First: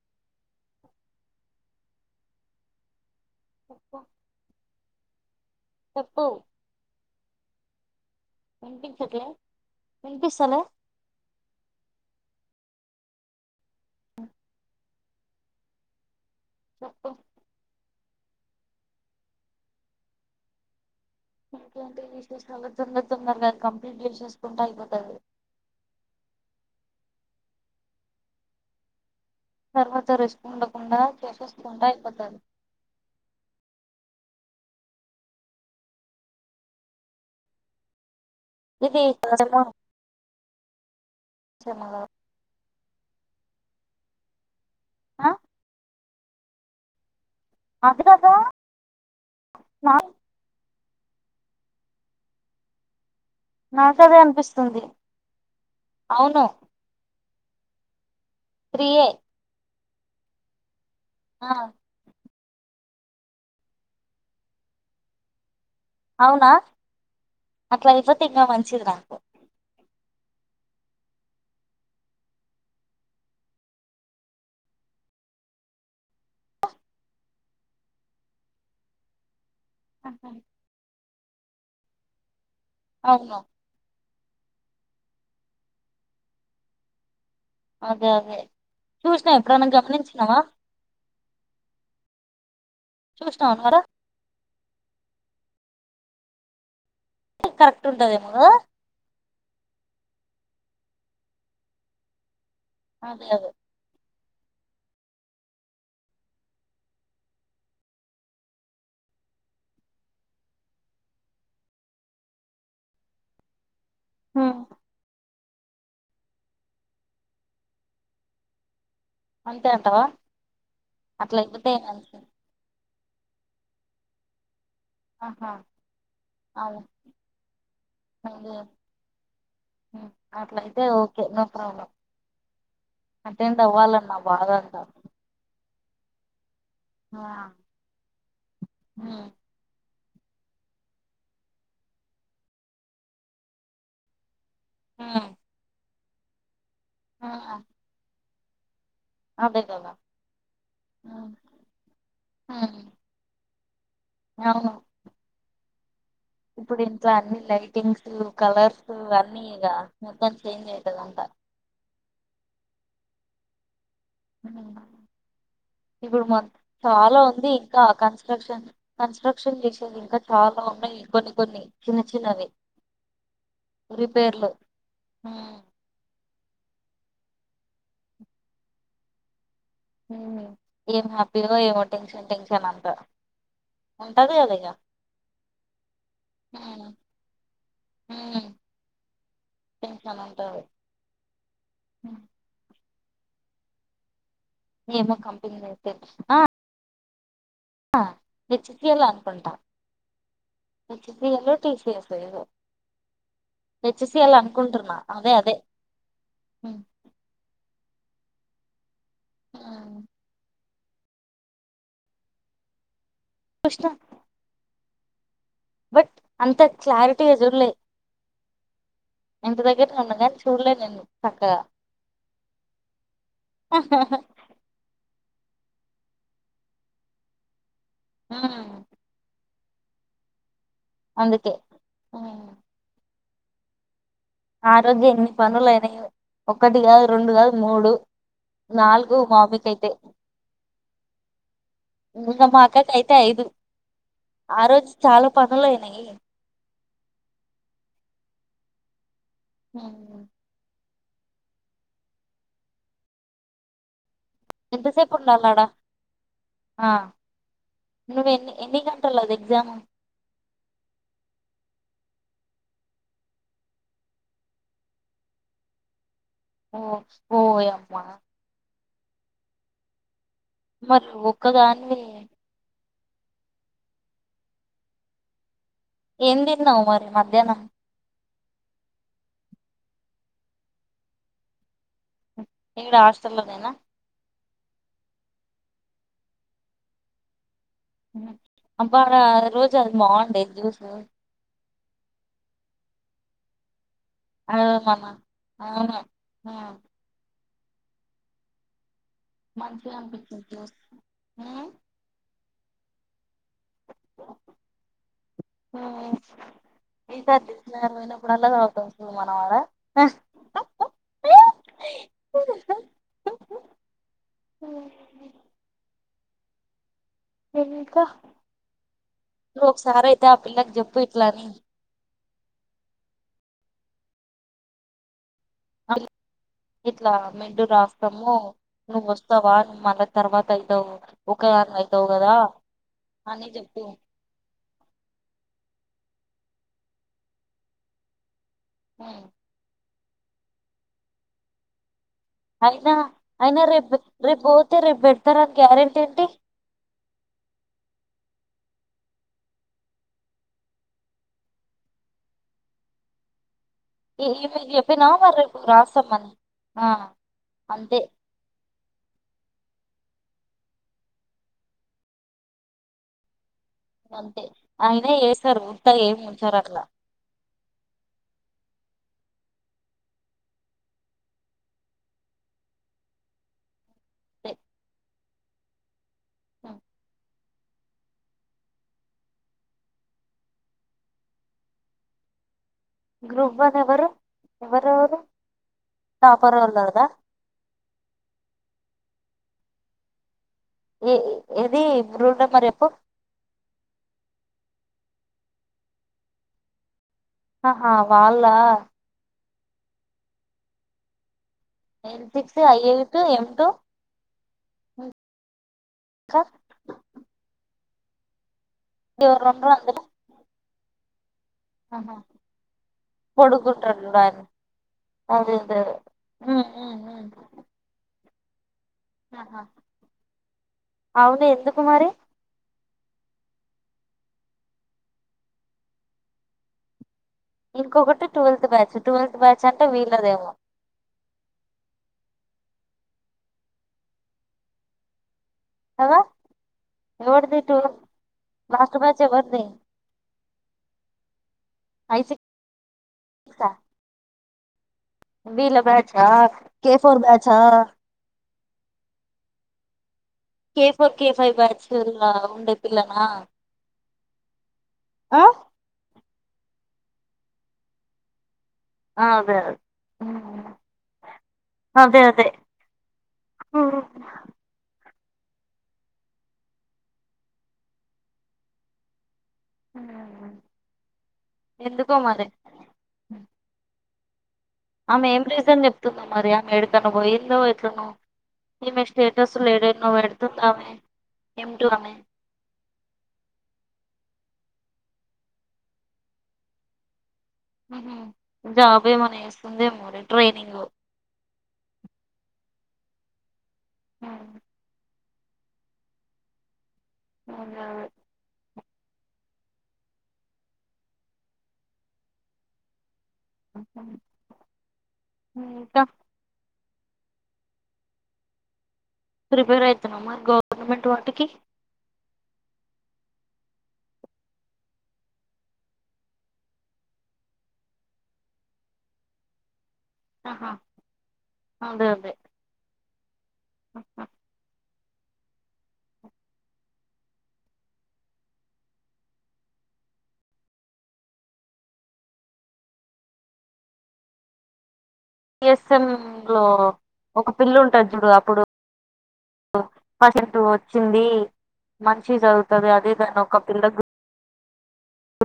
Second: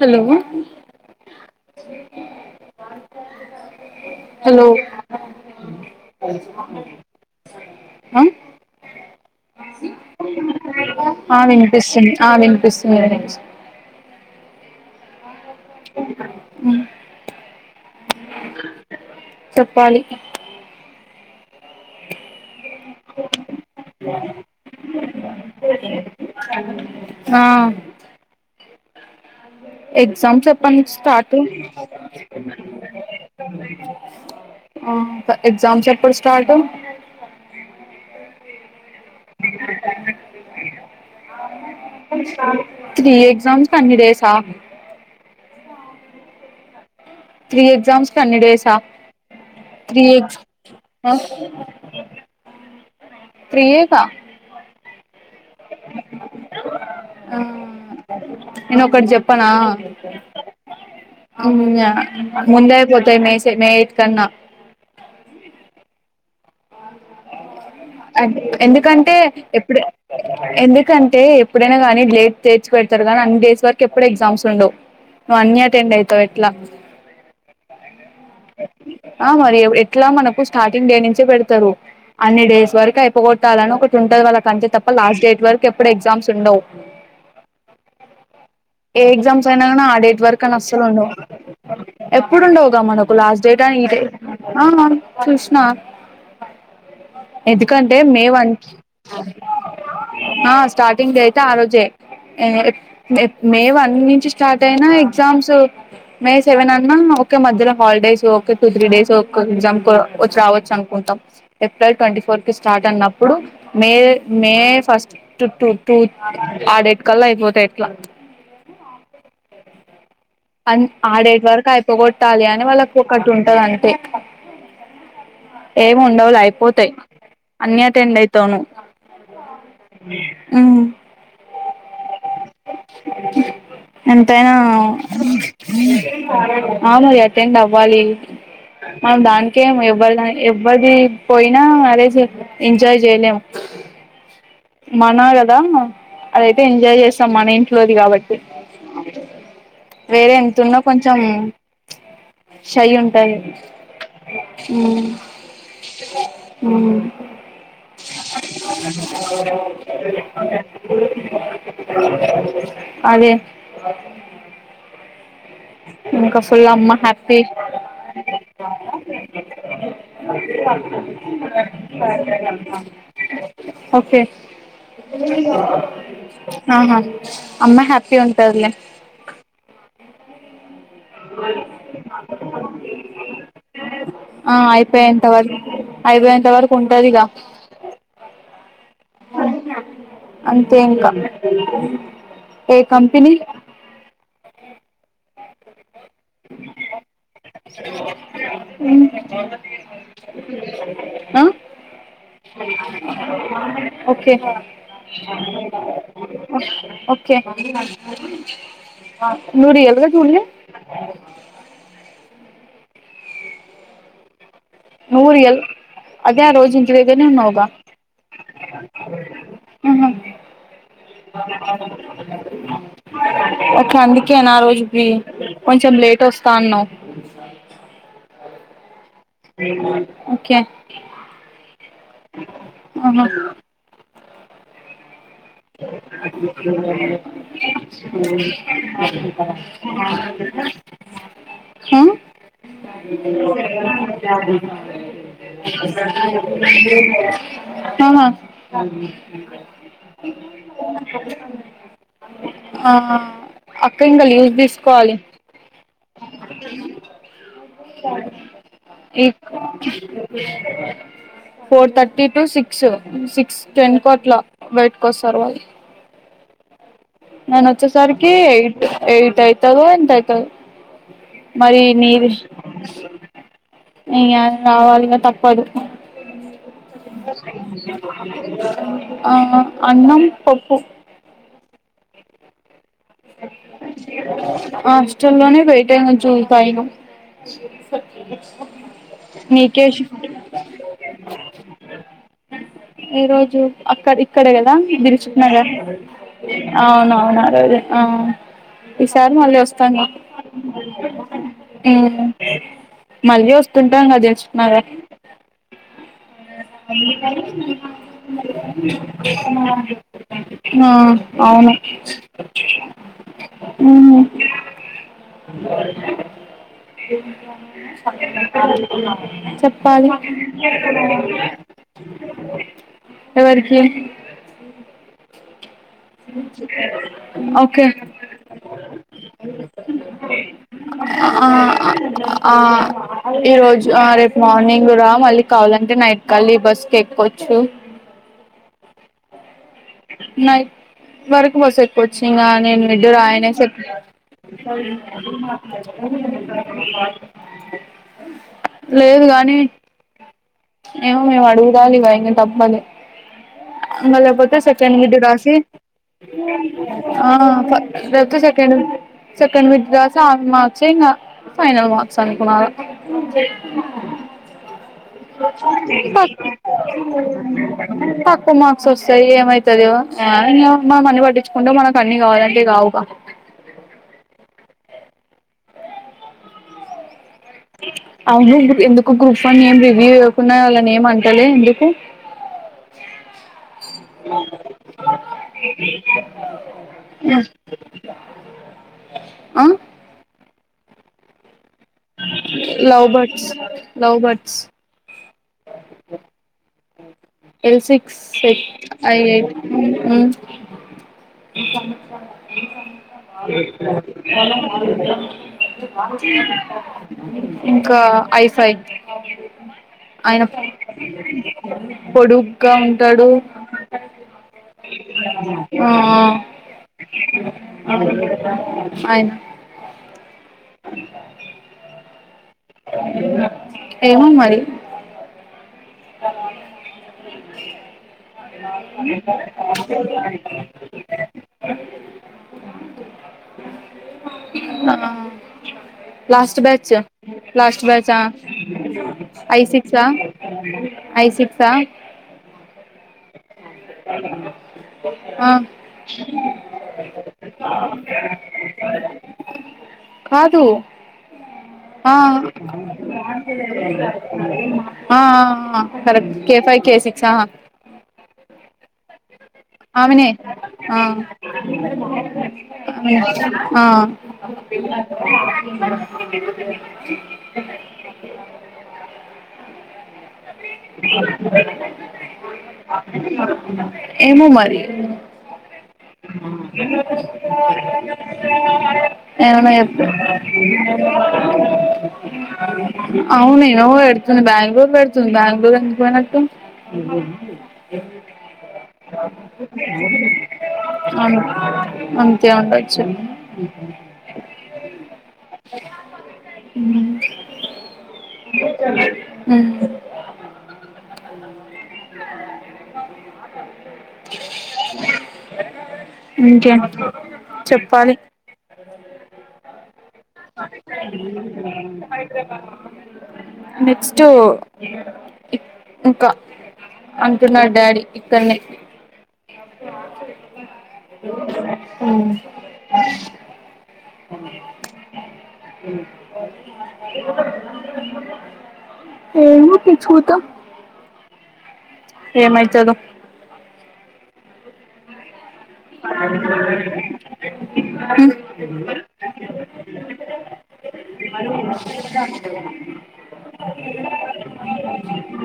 Hello చెప్ప hello చెప్ప వినిపిస్తలే ఆ వినిపిస్తుంది ఆ వినిపిస్తు సర చెప్పు అ చప్పాలి ఇక అంటే విశేష అ తొందర తొందర కది కంప్లీట్ చేససుకుంటూ అయిపోతుంది ఆ తర్వాత రెస్ట్ ఎగ్జామ్స్ చెప్పండి ఉండకుండా స్టార్ట్ చేసేసుకుంటా అయిపోతది ఎగ్జామ్స్ ఎప్పుడు స్టార్ట్ ఇది కొజమా స త్రీ ఎగ్జామ్స్ కన్నిడేసఫ ఆ త్రీ అది ఎక్జామ్స్ కాక కన్నడేసా నా త్రీ ఎ ఆ త్రీ ఏ కా నాకదే అనిపిస్తుంది అవును ఆ నేను త్రీయే ఒకక్కటి చెప్పనా స ఆ అవు ముందా పోతేయి మస మయట్ కన్నా అవునా అట్లా అయిపోతే అది ఇంకా మంచిది ఎందుకంటే నాకు ఎప్పుడె ఎందుకంటే ఎప్పుడైనా గానీ లేట్ తెచి పెడతరు కానీ అన్ని డేస్ వరకు ఎప్పుడ ఎగ్జామ్స్ ఉండవ్ నువ్ అన్ని అటెండ్ అవుతావు ఎట్లా ఆ మరి ఎట్లా మనకు స్టార్టింగ్ డే నుంచి చ్ పెడతరు అన్ని డేస్ వర్క్ అయిపో అవును గొట్టాలని ఒకటి ఉంటాది వాళ్ళకి అంతే తప్ప లాస్ట్ డేట్ వరకు ఎప్పుడు ఎగ్జామ్స్ ఉండవు అదే అదే ఏ చూసినావ ఎగ్జామ్స్ అయినా ఎప్పుడైనా కాని ఆ డేట్ గమనించినావా వరకు అని అస్సలు ఉండవు ఎప్పుడుండవుగా మనకు లాస్ట్ చూసినావా డేట్ అని నువ్వు ఈడే ఆ చూసిన బ కరెక్ట్ ఎందుకంటే మే ఉంటదేమో వన్ కదా ఆ స్టాటింగ్ డే అయితే ఆ రోజే అదే అదే మే వన్ నుంచి స్టార్ట్ అయినా ఎగ్జామ్స్ మే సెవెన్ అన్నా ఒకే మధ్యలో హాలిడేస్ ఒకే టూ త్రీ డేస్ ఒక ఎగ్జామ్ వచ్చి రావచ్చు అనుకుంటాం ఏప్రిల్ ట్వంటీ ఫోర్ కి స్టార్ట్ అన్నప్పుడు మే మే ఉమ్, ఫస్ట్ టూ టూ ఆడేట్కల్లా ఐపోతే ఎట్లా అంతే అంటావా అ అట్లా ఆడేట్ వరకు అయిపోతే మంచిది. అయిపోగొట్టాలి అని వాళ్ళ ఒకటి ఉంటది అంతే ఆహా ఏమి ఉండవులే అయిపోత్ అవును అన్ని అటెండ్ మళ్ళీ అయితాను అవున్ నా బాధ ఎంతైనా అంతా [unintelligible] ఆ మరి అటెండ్ అవ్వాలి మనం ఉమ్, దానికేం ఏవ్వరు ఎవది పోయినా అదే ఎంజాయ్ జేయలేం మనా ఉమ్, గదా అదే ఎంజాయ్ ఆ, జేస్తాం మన ఇంట్లోది గాబట్టి అదే కదా [inaudible] వేరే ఎంతున్నా కొంచెం ఉమ్, ఉమ్, షై ఉంటాయి అవును ఊ ఇప్పుడు ఇంట్లో అన్ని లైటింగ్స్ కలర్స్ అద్ [inaudible] అదే అ ఇప్పుడు మ ఇంకా ఫుల్ అమ్మ చాలా హ్యాపీ ఉంది. ఇంకా కన్స్ట్రక్షన్ కన్స్ట్రక్షన్ చేసేది ఇంకా చాలా ఉన్నాయి. కొన్ని కొన్ని చిన్న చిన్నవి ఓకే రిపేర్లు హ్మ్మ్ ఆహా అమ్మా హ్యాపీ ఉంటదిలే. ఏం హ్యాపీగా ఏమో టెన్షన్ టెన్షన్ అంతా ఉంటది కదా ఆ ఇక అయిపోయంత వరకు అయిపోయంత వరకు ఉమ్ ఉంటదిక ఉమ్ టెన్షన్ ఉంటది అంతే ఇంకా. కంపెనీ ఏమో కంపెనీ లేదు. ఆ హెచ్సిఎల్ అనుకుంటా హు ఆ హెచ్సిఎల్ టీసిఎస్ ఏదో ఓకే హెచ్సిఎల్ అనుకుంటున్నా అదే అదే ఉమ్ ఓకే నువ్వు ఉమ్ రియల్ గా చూడలే. చూసిన నువు రియల్ బట్ అదే ఆ అంత రోజు ఇంటి దగరనే క్లారిటీగా ఉన్నావుగా చూడలే ఇంటి దగ్గర ఆహా ఉన్నా కాని చూడలే నేను చక్కగా ఒకే అందుకే నా ఆ రోజు ఉంది. కొంచెం లేట్ వస్తా అన్నావ్. హు ఓకే అందుకే ఆహా ఆరోజెన్ని కాదు మూడు నాలుగు మా మమ్మీకి అయితే ఉం ఇంకోటి అయితే ఐదు ఆ రోజు చాలా పనులు అయినాయి. ఆహా హు [inaudible] ఆ ఇంకా లీవ్స్ ఎంతసేపు తీసుకోవాలి. ఉండాలాడా ఆ నువ్వు ఎన్ని ఎన్ని ఈ గంటలది exam four thirty to six six ten కి అట్లా బయటకు వస్తారు వాళ్ళు. ఓ నేను ఓయమ్మా వచ్చేసారికి ఇట్ ఏయిటు అయితదొ ఎంత మరి మరి ఒక్కదానివి నీ ఇగ రావాలిగా తప్పదు. ఏమ్ దినవు మరి మధ్యాహ్నము. ఆ అన్నం పప్పు. ఎక్కడ హాస్టల్లోనేనా. హాస్టల్లోనే పెయట చూసయను బడ రోజు అది షిఫ్ట్ బాగుండేది జ్యూసు ఏ రోజు అక్క ఇక్కడ అ కదా మన బిరుచిప్నగర్ అవును ఆ అవునవునా అదే ఆ ఈసారి మళ్ళీ మంచిగా వస్తాను అనిపించింది జ్యూస్ ఉమ్, మళ్ళీ వస్తుంటాం కదాది తెసున్నార ఉమ్. ఈసారి డిస్నర్ పోయినప్పుడల్లా తాగుతాం చూడు మనం ఆడ ఆ అవును ఇంకా నువ్వు ఒకసారి చెప్పాలి అయితే ఆ పిల్లకి చెప్పు ఇట్లా అని అ ఎవరికి ఇట్లా మిడ్ ఓకే రాస్తాము నువ్వు వస్తావా నువ్వు మళ్ళ తర్వాత అయితావు ఒకదానివి అయితావు కదా అని ఈ చెప్పు రజు రేపు మార్నింగ్ ఇరా మళ్ళీ కావాలంటే నైట్ కళ్లి బస్ క ఎక్వచ్చు చ్చు ఆ న బరకు వస కొచ్చింగ్ నేను అయినా మడ్డ రాయనే అయినా స రేపు రేపు పోతే రేపు పెడతారని గ్యారెంటీ ఏంటి లేదు కాగానీ ఏ మేం అడుగుదాాలి ఇవ ఇం తప్పదు అ ఈ- మపోతే ఈమెకి సెకెం గడ్ చెప్పినావా మరి రాశి రేపు రాస్తామని ఆ అంతే సెక సెకండ్ వీక్ రాసి ఆ మార్క్సే ఇంకా ఫైనల్ మార్క్స్ అనుకున్నారు అంతే ఆ పక్క మార్క్స్ సరి ఏమవుతదో ఇ మనం అన్ని పట్టించుకుంటే మనకు అన్నీ కావాలంటే కావుగా ఆ అ ఎందుకు గ్రూప్ వన్ నేమ్ రివ్యూ ఇవ్వకున్నా వాళ్ళ నేమ్ అంటలే ఎందుకు గ్రూప్ వన్ ఎవరు ఎవరురు టాపరోల్లదా ఆ ఉ love birds love birds L ఆహా సిక్స్ వాళ్ళ at I eight uh L six I eight M two అవు ఇంకా ఇంకా ఐఫై రెండు ఆయన పొడుగ్గా ఉంటాడు పొడుగుంటాడు చూడు ఆయన అదే అదే ఉమ్ ఉమ్ ఉమ్ ఆ ఆయన ఆహా అవును ఎందుకుమరి ఏమో మరి అ ఇంకొకటి ట్వెల్త్ బ్యాచ్ ట్వెల్త్ బ్యాచ్ అంటే వీళ్లదేమో ఆ కదా లాస్ట్ బ్యాచ్ ఎవరిది లాస్ట్ ట్వెల్త్ బ్యాచ్ ఆ లాస్ట్ బ్యాచ్ ఐ ఎవరిది సిక్సా ఐసిక్సా ఐ సిక్స్ ఆ అ వీళ్ళ బ్యాచా కే ఫోర్ బ్యాచా కాదు K four K five batch ఆ లా ఉండే పిల్లనా ఆ ఆఆ ర కే ఫైవ్ కే సిక్స్హా ఆ, అదే అదే ఆమెని ఉమ్ అదే అదే ఉమ్. హ ఏమో మరి ఆమె ఏం రీజన్ చెప్తుందా మరి ఆమె ఏడికన్నా పోయిందో ఎట్నో ఈమె స్టేటస్ ఏమన్నా లేడై చెప్పు ను పెడుతుందా ఆమె ఏమింటో అని బంగూరుర్ పెడుతుంది బంగూరు వనకు ఉహు జాబ్ ఏమన్నా చేస్తుందేమో రే ట్రైనింగ్ అ అంతే అంట చె ఉ అ అవునా ఉ కా ఇంకే చెప్పాలి ప్రిపేర్ అవుతున్నామ్మా గవర్నమెంట్ వాటికి నెక్స్ట్ ఇంకా అంటున్నారు డాడీ ఇక్కన్నే ఆహా అదే హ్ అదే [inaudible] ఏమో తె చూద్దాం ఏమయితదో [inaudible] ఎస్ఎం లో ఒక పిల్ల ఉంటది చూడు అప్పుడు [inaudible] వచ్చింది మంచిగా చదువుతది అది ఇదని ఒక పిల్ల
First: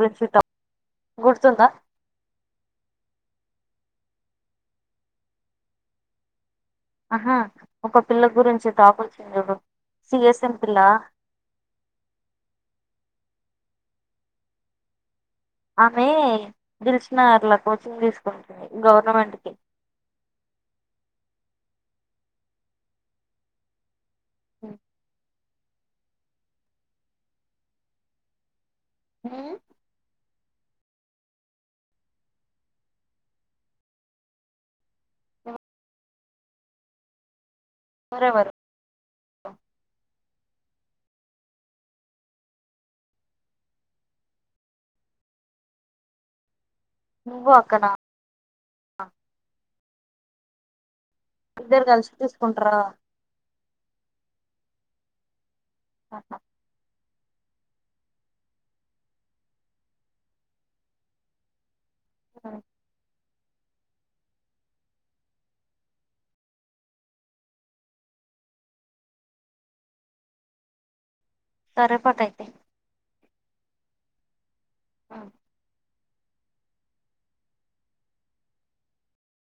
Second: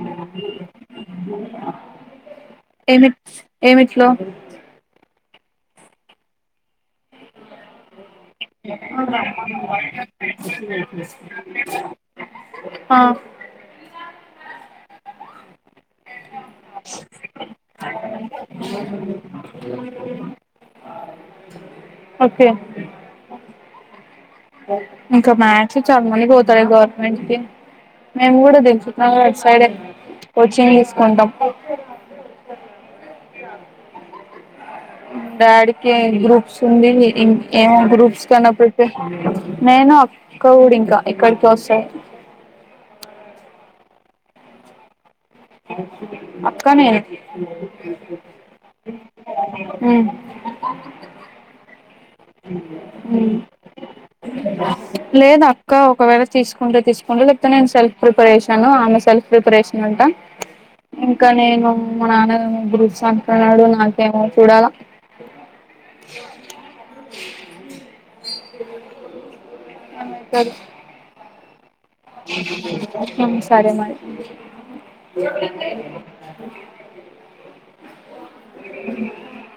గురించి [inaudible] గుర్తుందా ట్లో ఆహా ఒక పిల్ల గురించి టాక్ వచ్చింది చూడు సిఎస్ఎం పిల్ల ఆ ఆమె దిలుసుఖ్ నగర్లా కోచింగ్ తీసుకుంటుంది గవర్నమెంట్ కి. ఓకే ఇంకా మ్యా క్స్ చాలా మంది పోతారే గవర్నమెంట్ కి మేము కూడా దిలుసుఖ్ నగర్ సైడే కోచింగ్ తీసుకుంటాం. డాడీకి గ్రూప్స్ ఉంది ఇం ఎమో గ్రూప్స్ ఎవరెవరు కన్నా ప్రిపేర్ నేను కోవుడు ఇంకా ఇక్కడికే వస్తది. ఇక్కన్నే నువ్వు అక్కనా హ్ ఇద్దరు కలిసి తీసుకుంటారా హ్ లేదా ఇంకా ఒకవేళ తీసుకుంటే తీసు ముందు చెపితే నేను సెల్ఫ్ ప్రిపరేషన్ ఆమె సెల్ఫ్ ప్రిపరేషన్ అంటా ఇంకా నేను మా నాన్న గురుస్వామి అన్నాడు నాకేమో చూడాలా. ఏమైతది. సరే పటయితే హ్ సరే మరి. ఆ అ